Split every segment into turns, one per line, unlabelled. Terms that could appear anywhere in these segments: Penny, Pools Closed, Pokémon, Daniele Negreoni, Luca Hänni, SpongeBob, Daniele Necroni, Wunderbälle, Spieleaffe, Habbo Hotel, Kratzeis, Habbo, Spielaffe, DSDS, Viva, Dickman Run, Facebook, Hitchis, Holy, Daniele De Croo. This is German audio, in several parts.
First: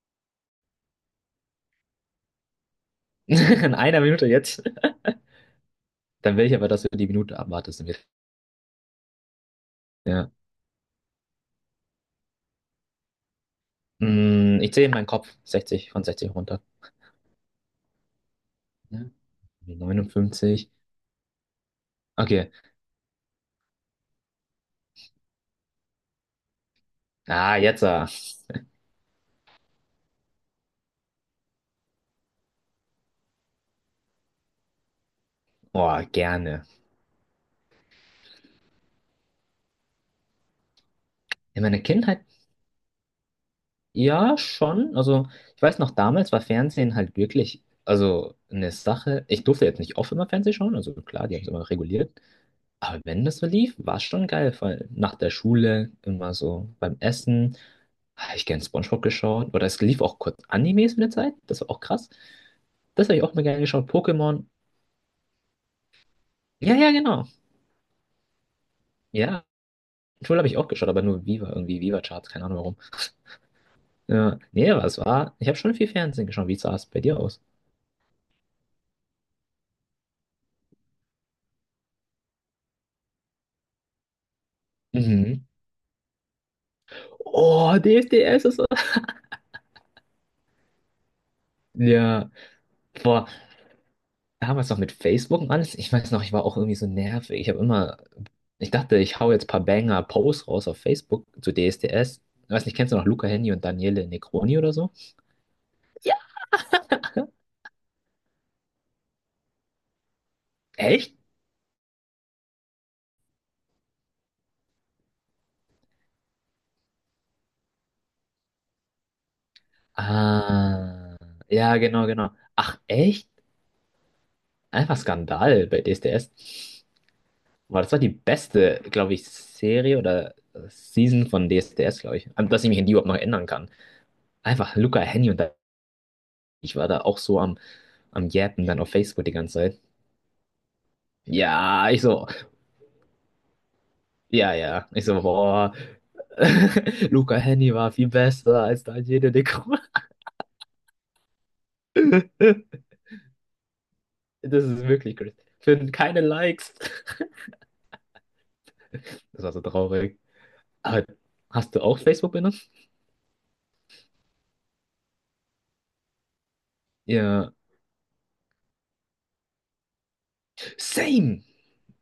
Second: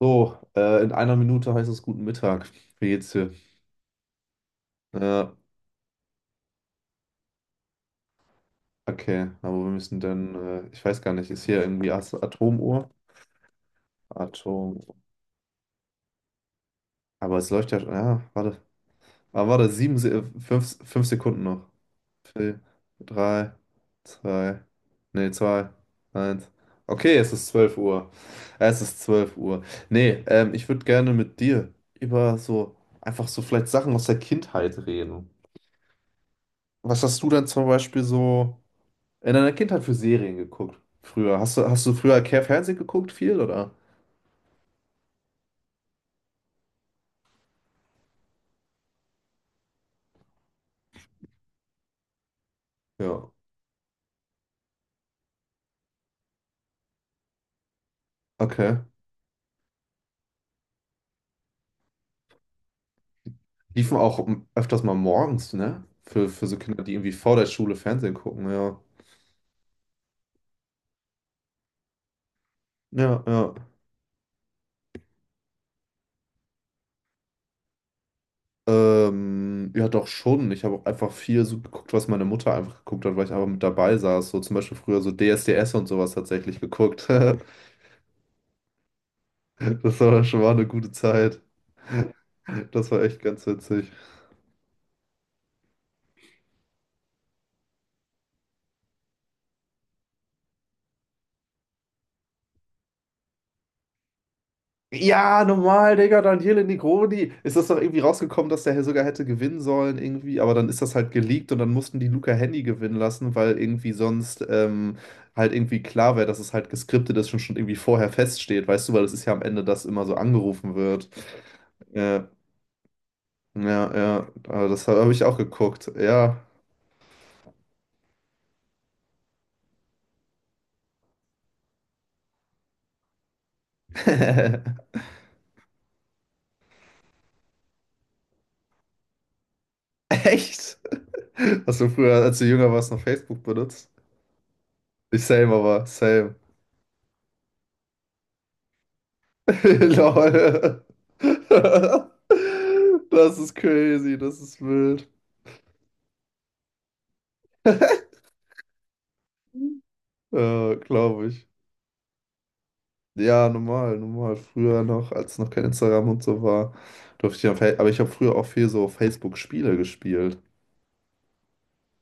So, in einer Minute heißt es guten Mittag. Wie geht's dir?
In einer Minute jetzt.
Ja,
Dann will ich aber, dass du die Minute abwartest.
okay, aber wir müssen
Ja.
dann, ich weiß gar nicht, ist hier irgendwie Atomuhr?
Ich
Atom.
zähle in meinen Kopf 60 von 60 runter.
Aber es läuft ja schon, ja, warte.
Ja.
Aber warte, sieben,
59.
fünf Sekunden noch.
Okay.
Vier, drei, zwei, nee, zwei, eins. Okay, es ist
Ah,
12
jetzt, ah.
Uhr. Es ist 12 Uhr. Nee, ich würde gerne mit dir über so, einfach so vielleicht Sachen aus der Kindheit reden.
Oh, gerne.
Was hast du denn zum Beispiel so in deiner Kindheit für Serien geguckt? Früher. Hast
In
du,
meiner
hast du früher
Kindheit,
Care Fernsehen geguckt viel, oder?
ja, schon. Also, ich weiß noch, damals war Fernsehen halt wirklich, also eine Sache. Ich durfte jetzt nicht oft immer Fernsehen schauen, also klar, die haben es immer reguliert. Aber wenn
Ja.
das so lief, war es schon geil, weil nach der Schule immer so beim Essen. Habe ich gern
Okay.
SpongeBob geschaut. Oder es lief auch kurz Animes mit der Zeit. Das war auch krass. Das habe ich auch mal gerne geschaut.
Liefen auch
Pokémon.
öfters mal morgens, ne? Für so
Ja,
Kinder,
ja,
die irgendwie
genau.
vor der Schule Fernsehen gucken, ja.
Ja. Schule habe ich auch geschaut, aber nur Viva, irgendwie Viva-Charts, keine Ahnung warum.
Ja, ja.
Ja, nee, aber es war. Ich habe schon viel Fernsehen geschaut. Wie sah es bei dir aus?
Ja, doch schon. Ich habe auch einfach viel so geguckt, was meine Mutter einfach geguckt hat, weil ich einfach mit dabei saß. So zum Beispiel früher so
Mhm.
DSDS und sowas tatsächlich geguckt.
Oh, DSDS ist so.
Das war schon mal eine gute Zeit.
Ja.
Das war echt
Boah,
ganz witzig.
damals noch mit Facebook und alles. Ich weiß noch, ich war auch irgendwie so nervig. Ich habe immer. Ich dachte, ich hau jetzt ein paar Banger-Posts raus auf Facebook zu DSDS. Ich weiß nicht, kennst du noch Luca Hänni und Daniele Necroni oder so?
Ja, normal, Digga, Daniele Negreoni. Ist das doch irgendwie rausgekommen, dass der sogar hätte gewinnen sollen, irgendwie. Aber dann ist das halt
Echt?
geleakt und dann mussten die Luca Hänni gewinnen lassen, weil irgendwie sonst halt irgendwie klar wäre, dass es halt geskriptet ist und schon irgendwie vorher feststeht, weißt du, weil das ist ja am Ende, das immer so angerufen wird.
Ah, ja, genau,
Ja,
genau. Ach, echt?
ja, ja. Aber das
Einfach
hab ich auch
Skandal bei D
geguckt.
D S D
Ja.
S. Boah, das war die beste, glaube ich, Serie oder Season von D D S D S, glaube ich. Dass ich mich an die überhaupt noch erinnern kann. Einfach Luca, Henny und ich war da auch so am Jappen dann auf Facebook die ganze Zeit.
Echt? Hast du
Ja, ich
früher,
so,
als du jünger warst, noch Facebook benutzt?
ja, ja. Ich so,
Ich same,
boah,
aber same.
Luca, Henny war viel besser als Daniele De Croo.
Lol. Das ist crazy, das ist
Das ist
wild.
wirklich crazy. Finden keine Likes. Das war so traurig.
Ja,
Aber
glaube ich.
hast du auch Facebook?
Ja, normal, normal. Früher noch, als noch kein Instagram und so war, durfte ich
Ja,
auf, Fa- aber ich habe früher auch viel so auf Facebook-Spiele gespielt.
same.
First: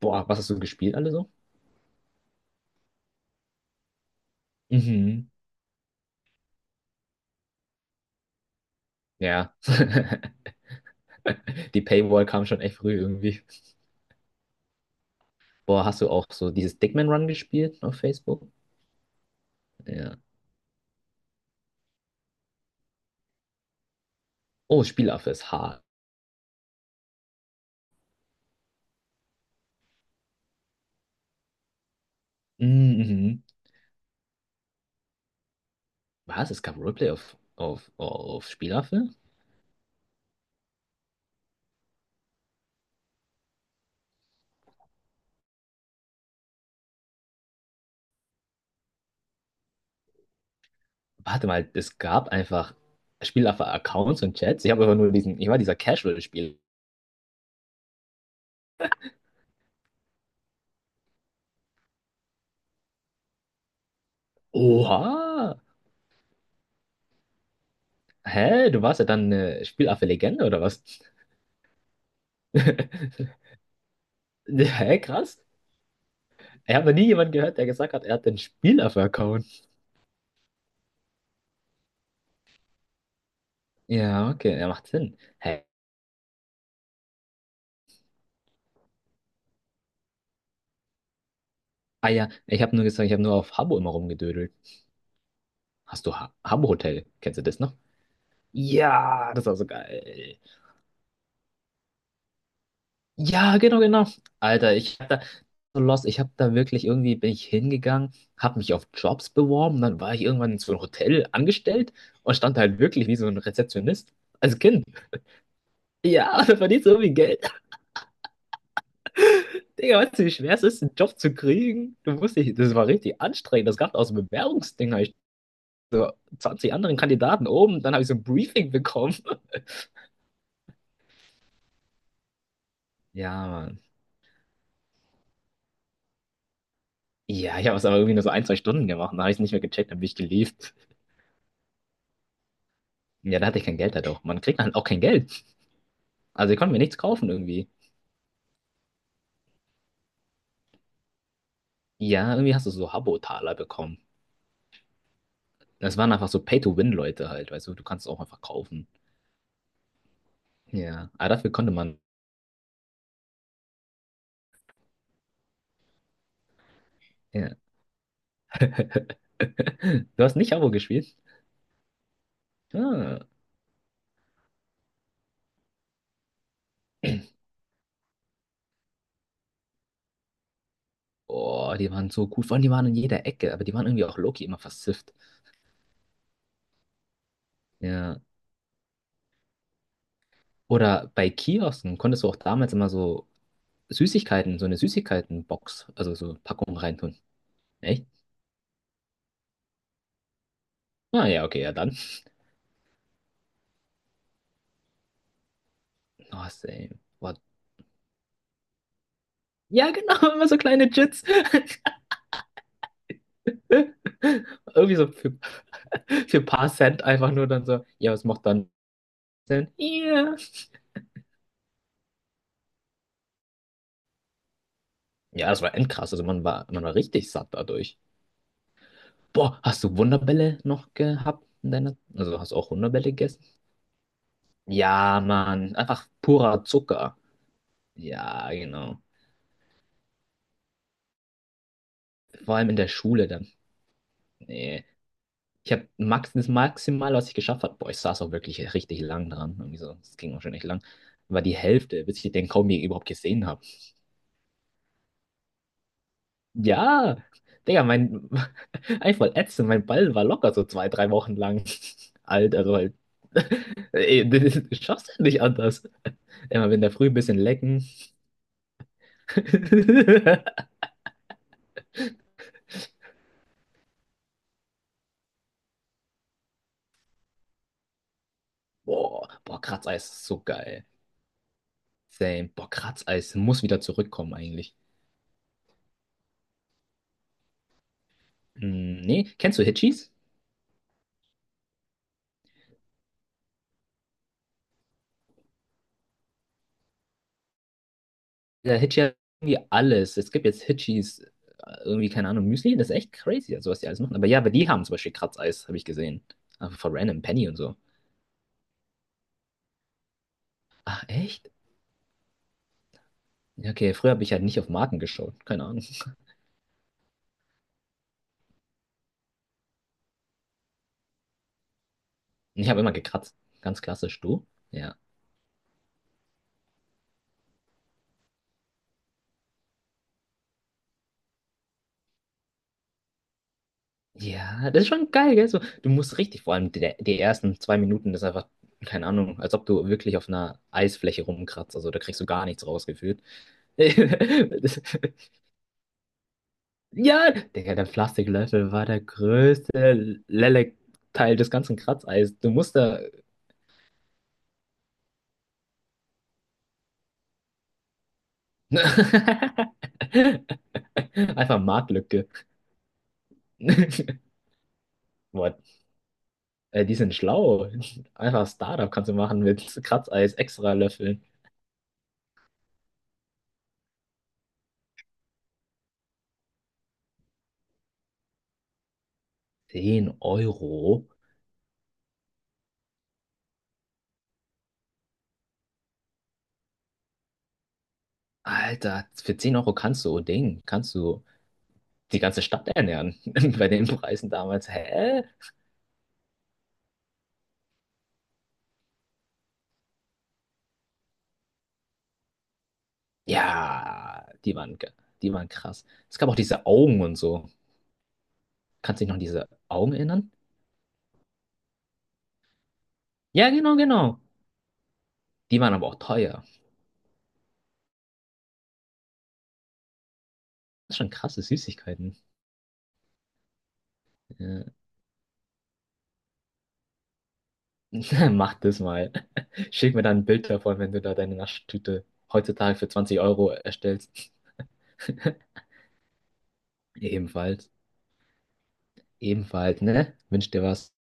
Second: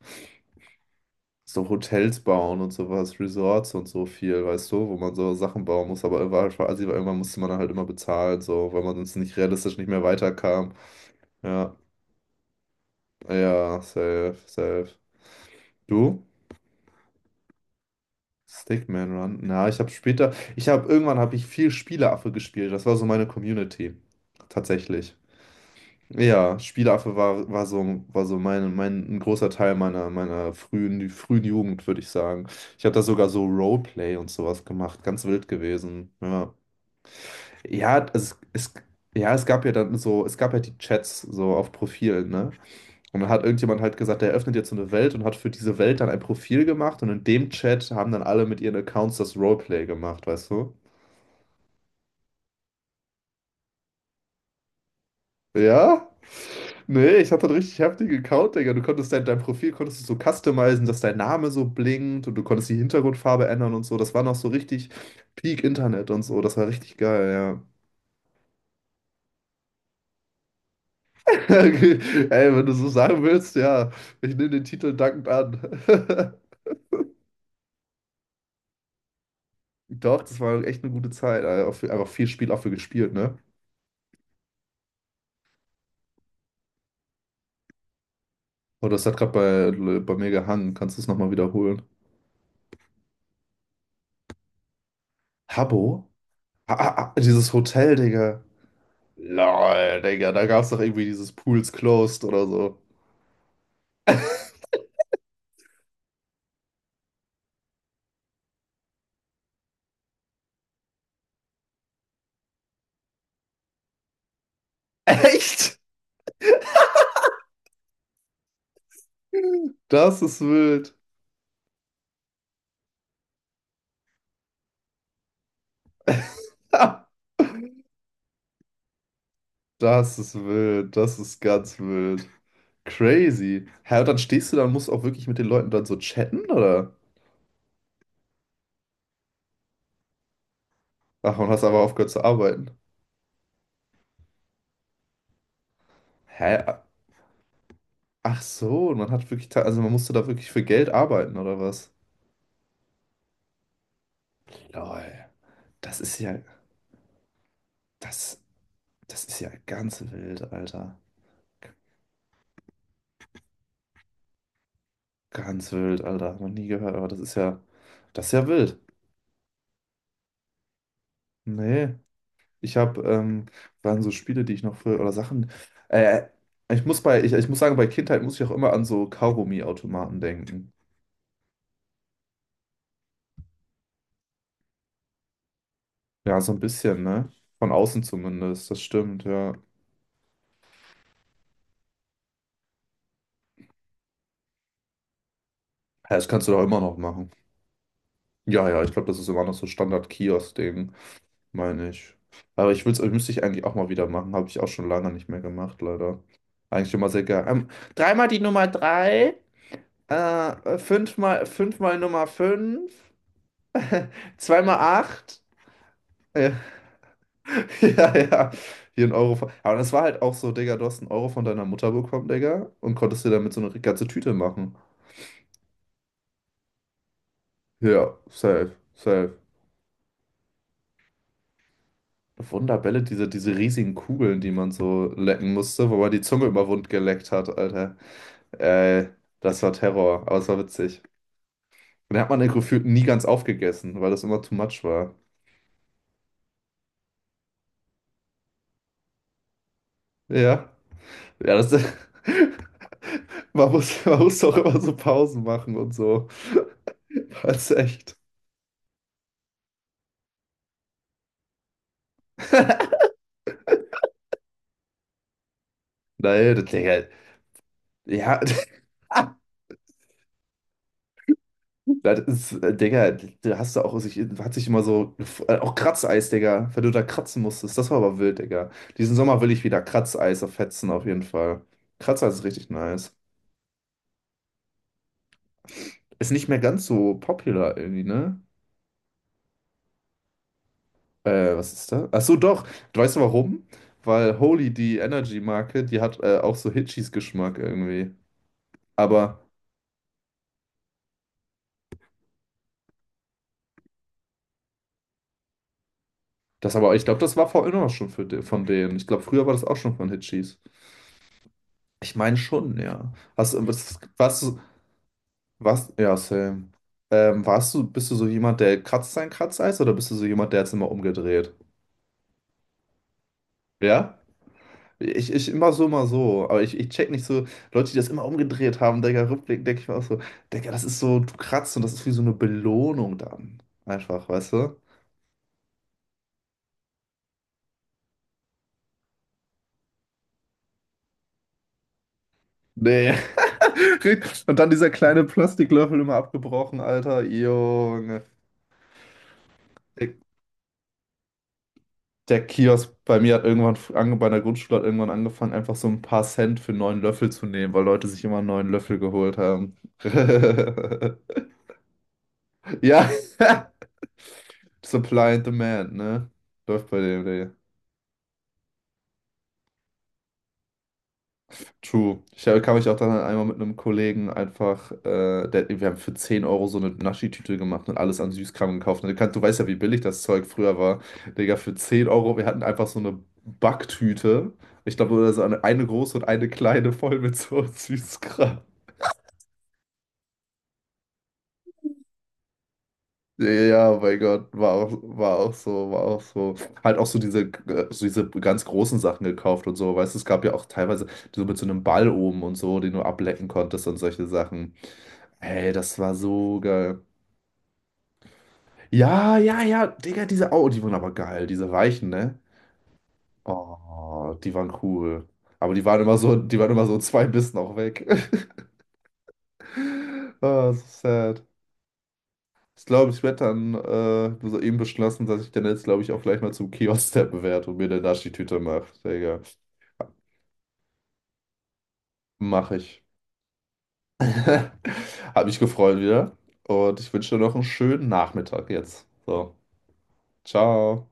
Boah, was hast du gespielt alle so?
So Hotels bauen und sowas, Resorts und so viel, weißt du, wo man
Mhm.
so Sachen bauen muss, aber war einfach assi, weil irgendwann musste man dann halt immer bezahlen, so, weil man sonst nicht
Ja.
realistisch nicht mehr weiterkam. Ja,
Die Paywall kam schon echt früh irgendwie.
ja, safe, safe.
Boah, hast du
Du?
auch so dieses Dickman Run gespielt auf Facebook?
Stickman Run. Na,
Ja.
ich habe irgendwann habe ich viel Spieleaffe gespielt. Das war so meine Community.
Oh,
Tatsächlich.
Spielaffe ist hart.
Ja, Spieleaffe war so ein großer Teil meiner frühen Jugend, würde ich sagen. Ich habe da sogar
Mhm.
so Roleplay und sowas gemacht. Ganz wild gewesen.
Was?
Ja.
Es gab Roleplay auf, auf,
Ja,
auf Spielaffe?
es gab ja die Chats so auf Profilen, ne? Und dann hat irgendjemand halt gesagt, der öffnet jetzt so eine Welt und hat für diese Welt dann ein Profil gemacht und in dem Chat haben dann alle mit ihren Accounts das Roleplay gemacht, weißt du?
Warte mal, es gab einfach Spielaffe-Accounts und Chats. Ich habe einfach nur diesen, ich war dieser
Ja?
Casual-Spiel.
Nee, ich hatte einen richtig heftigen Account, Digga. Du konntest dein Profil konntest du so customizen, dass dein Name so blinkt und du konntest die Hintergrundfarbe ändern und so. Das war noch so richtig
Oha!
Peak Internet und so. Das war richtig geil, ja.
Hä? Du warst ja dann eine Spielaffe-Legende oder was?
Ey, wenn du so sagen willst, ja. Ich nehme den Titel
Hä,
dankend
krass.
an.
Ich habe noch nie jemanden gehört, der gesagt hat, er hat den Spieler-Account.
Doch, das war echt eine gute Zeit. Alter. Auch einfach viel Spiel auch für gespielt, ne?
Ja, okay, er macht Sinn. Hä?
Oh, das hat gerade bei mir gehangen. Kannst du es nochmal wiederholen?
Ah ja, ich habe nur gesagt, ich habe nur auf Habbo immer rumgedödelt. Hast
Habbo?
du ha Habbo
Ah,
Hotel?
ah, ah,
Kennst du
dieses
das noch?
Hotel, Digga.
Ja, das war so
Lol, Digga,
geil.
da gab es doch irgendwie dieses Pools Closed oder so.
Ja, genau, genau. Alter, ich hab da so lost. Ich hab da wirklich irgendwie bin ich hingegangen, hab mich auf Jobs beworben, dann war ich irgendwann in so einem Hotel angestellt und stand halt wirklich wie so ein Rezeptionist als Kind.
Echt?
Ja, da verdienst du irgendwie Geld. Digga, weißt
Das
du, wie
ist
schwer es ist, einen
wild.
Job zu kriegen? Du musst dich, das war richtig anstrengend. Das gab aus dem Bewerbungsding, hab ich so 20 anderen Kandidaten oben, dann habe ich so ein Briefing bekommen.
Das ist wild. Das ist ganz wild.
Ja,
Crazy.
Mann.
Hä, und dann stehst du da und musst auch wirklich mit den Leuten dann so chatten, oder?
Ja, ich habe es aber irgendwie nur so ein, zwei Stunden gemacht. Dann habe ich es nicht mehr gecheckt, dann bin ich gelieft.
Ach, und hast aber aufgehört zu arbeiten.
Ja, da hatte ich kein Geld halt auch. Man kriegt halt auch kein Geld. Also ich
Hä?
konnte mir nichts kaufen irgendwie.
Ach so, und man hat wirklich, also man musste da wirklich für Geld arbeiten, oder was?
Ja, irgendwie hast du so Habbo-Taler bekommen.
Lol.
Das
Das
waren
ist
einfach so
ja.
Pay-to-Win-Leute halt, weißt du, du kannst es auch
Das.
einfach kaufen.
Das ist ja ganz wild, Alter.
Ja, aber dafür konnte man.
Ganz wild, Alter. Hab noch nie gehört, aber das ist
Ja.
ja, das ist ja wild.
Du hast nicht Habbo gespielt?
Nee, ich habe,
Ah.
waren so Spiele, die ich noch für, oder Sachen, äh, ich muss sagen, bei Kindheit muss ich auch immer an so Kaugummi-Automaten denken.
Oh, die waren so gut. Vor allem, die waren in jeder Ecke, aber die waren irgendwie auch Loki immer versifft.
Ja, so ein bisschen, ne? Von außen
Ja.
zumindest, das stimmt, ja. Ja,
Oder bei Kiosken konntest du auch damals immer so Süßigkeiten, so eine Süßigkeitenbox, also
das
so
kannst du doch
Packung
immer noch
reintun.
machen.
Echt?
Ja, ja, ich glaube, das ist immer noch so Standard-Kiosk-Ding,
Ah ja, okay, ja
meine
dann.
ich. Aber ich will's, müsste ich eigentlich auch mal wieder machen. Habe ich auch schon lange nicht mehr gemacht, leider.
Oh,
Eigentlich
same.
immer sehr
What?
geil. Dreimal die Nummer 3,
Ja, genau, immer so kleine Jits.
fünfmal Nummer 5, zweimal
Irgendwie so
8.
für ein
Äh,
paar Cent einfach nur dann so, ja,
ja,
was macht
ja.
dann
Hier ein Euro.
Cent?
Aber das war halt auch
Ja.
so, Digga, du hast einen Euro von deiner Mutter bekommen, Digga, und konntest dir damit so eine ganze Tüte machen.
Ja, das war endkrass. Also man war richtig satt dadurch.
Ja, safe, safe.
Boah, hast du Wunderbälle noch gehabt in deiner? Also hast du auch
Wunderbälle,
Wunderbälle
diese,
gegessen?
diese riesigen Kugeln, die man so
Ja,
lecken
Mann,
musste, wo
einfach
man die Zunge
purer
immer wund
Zucker.
geleckt hat, Alter.
Ja, genau.
Äh, das war Terror, aber es war witzig. Und da hat man den
Vor allem in
gefühlt
der
nie ganz
Schule dann.
aufgegessen, weil das immer too much
Nee.
war.
Ich habe max das Maximal, was ich geschafft habe. Boah, ich saß auch wirklich richtig lang dran. Irgendwie so, das ging auch schon echt
Ja.
lang. War
Ja,
die
das
Hälfte, bis ich den kaum je überhaupt gesehen habe.
man muss doch immer so Pausen machen und so.
Ja,
Das ist
Digga,
echt.
mein. Eigentlich voll ätzend. Mein Ball war locker so zwei, drei Wochen lang alt. Also halt. Ey, das das schaffst du nicht anders.
Nein, das,
Immer wenn der
Digga.
früh ein bisschen lecken.
Ja, Das ist, Digga, da hast du auch sich, hat sich immer so, auch Kratzeis, Digga, wenn du da kratzen musstest, das war aber wild, Digga. Diesen
Boah,
Sommer will
boah,
ich wieder
Kratzeis ist so
Kratzeis auf
geil.
fetzen, auf jeden Fall. Kratzeis ist
Same.
richtig
Boah,
nice.
Kratzeis muss wieder zurückkommen eigentlich.
Ist nicht mehr ganz so popular irgendwie, ne?
Hm, nee, kennst du Hitchis?
Was ist da? Ach so, doch. Du weißt du warum? Weil Holy, die Energy-Marke, die hat auch so Hitchis-Geschmack irgendwie.
Der Hitchi hat
Aber,
irgendwie alles. Es gibt jetzt Hitchis, irgendwie, keine Ahnung, Müsli. Das ist echt crazy, also was die alles machen. Aber ja, aber die haben zum Beispiel Kratzeis, habe ich gesehen. Aber
das
von
aber, ich glaube,
Random
das war
Penny und
vorhin
so.
auch schon für, von denen. Ich glaube, früher war das auch schon von Hitchis.
Ach, echt?
Ich meine schon, ja. Hast, du-
Ja, okay,
was,
früher habe ich halt
was,
nicht auf Marken geschaut. Keine Ahnung.
Was? Ja, same. Bist du so jemand, der kratzt sein Kratzeis oder bist du so jemand, der jetzt immer umgedreht?
Ich habe immer gekratzt. Ganz
Ja?
klassisch, du? Ja.
Ich immer so, immer so. Aber ich check nicht so, Leute, die das immer umgedreht haben, Digga, rückblickend denke ich mir auch so, Digga, das ist so, du kratzt und das ist wie so eine Belohnung dann. Einfach, weißt
Ja,
du?
das ist schon geil, gell? So, du musst richtig, vor allem die, die ersten zwei Minuten, das ist einfach, keine Ahnung, als ob du wirklich auf einer Eisfläche rumkratzt. Also da kriegst du gar nichts
Nee.
rausgefühlt.
Und dann dieser kleine Plastiklöffel immer abgebrochen, Alter.
Ja, Digga, der
Junge.
Plastiklöffel war der größte Lelek-Teil des ganzen Kratzeis.
Der
Du musst
Kiosk
da.
bei mir hat irgendwann, bei der Grundschule hat irgendwann angefangen, einfach so ein paar Cent für einen neuen Löffel zu nehmen, weil Leute sich immer einen neuen Löffel geholt haben.
Einfach Marktlücke.
Ja, Supply and
What?
Demand, ne? Läuft
Die
bei
sind
dem, Digga.
schlau. Einfach Startup kannst du machen mit Kratzeis, extra Löffeln.
True. Ich kam mich auch dann einmal mit einem Kollegen einfach, wir haben für 10 Euro so eine Naschi-Tüte gemacht und alles an Süßkram gekauft. Und du weißt ja, wie billig
Zehn
das Zeug früher war.
Euro?
Digga, für 10 Euro, wir hatten einfach so eine Backtüte. Ich glaube, oder so eine große und eine kleine voll mit so Süßkram.
Alter, für 10 Euro kannst du, oh Ding, kannst du die ganze Stadt ernähren.
Ja, ja,
Bei den
ja, oh mein
Preisen
Gott,
damals. Hä?
war auch so, war auch so. Halt auch so diese ganz großen Sachen gekauft und so, weißt du, es gab ja auch teilweise so mit so einem Ball oben und so, den du ablecken konntest und solche
Ja, die
Sachen.
waren, die waren
Ey,
krass.
das war
Es gab auch
so
diese
geil.
Augen und so. Kannst du dich noch an
Ja,
diese
ja, ja,
Augen
Digga,
erinnern?
die waren aber geil, diese Weichen, ne?
Ja, genau, genau.
Oh, die waren cool.
Die
Aber
waren
die
aber auch
waren immer so,
teuer.
die waren immer so zwei Bissen auch weg. Ah, so
Das ist schon krasse
sad.
Süßigkeiten.
Ich glaube, ich werde dann
Ja.
soeben beschlossen, dass ich dann jetzt, glaube ich, auch gleich mal zum Kiosk steppen werde und mir eine
Mach
Naschi-Tüte
das
mache.
mal.
Digga,
Schick mir dann ein Bild davon, wenn du da deine Naschtüte
mach
heutzutage für
ich.
20 Euro erstellst.
Hab mich gefreut wieder. Und ich wünsche dir noch einen
Ebenfalls.
schönen Nachmittag jetzt. So,
Ebenfalls, ne? Wünsch dir was.
ciao.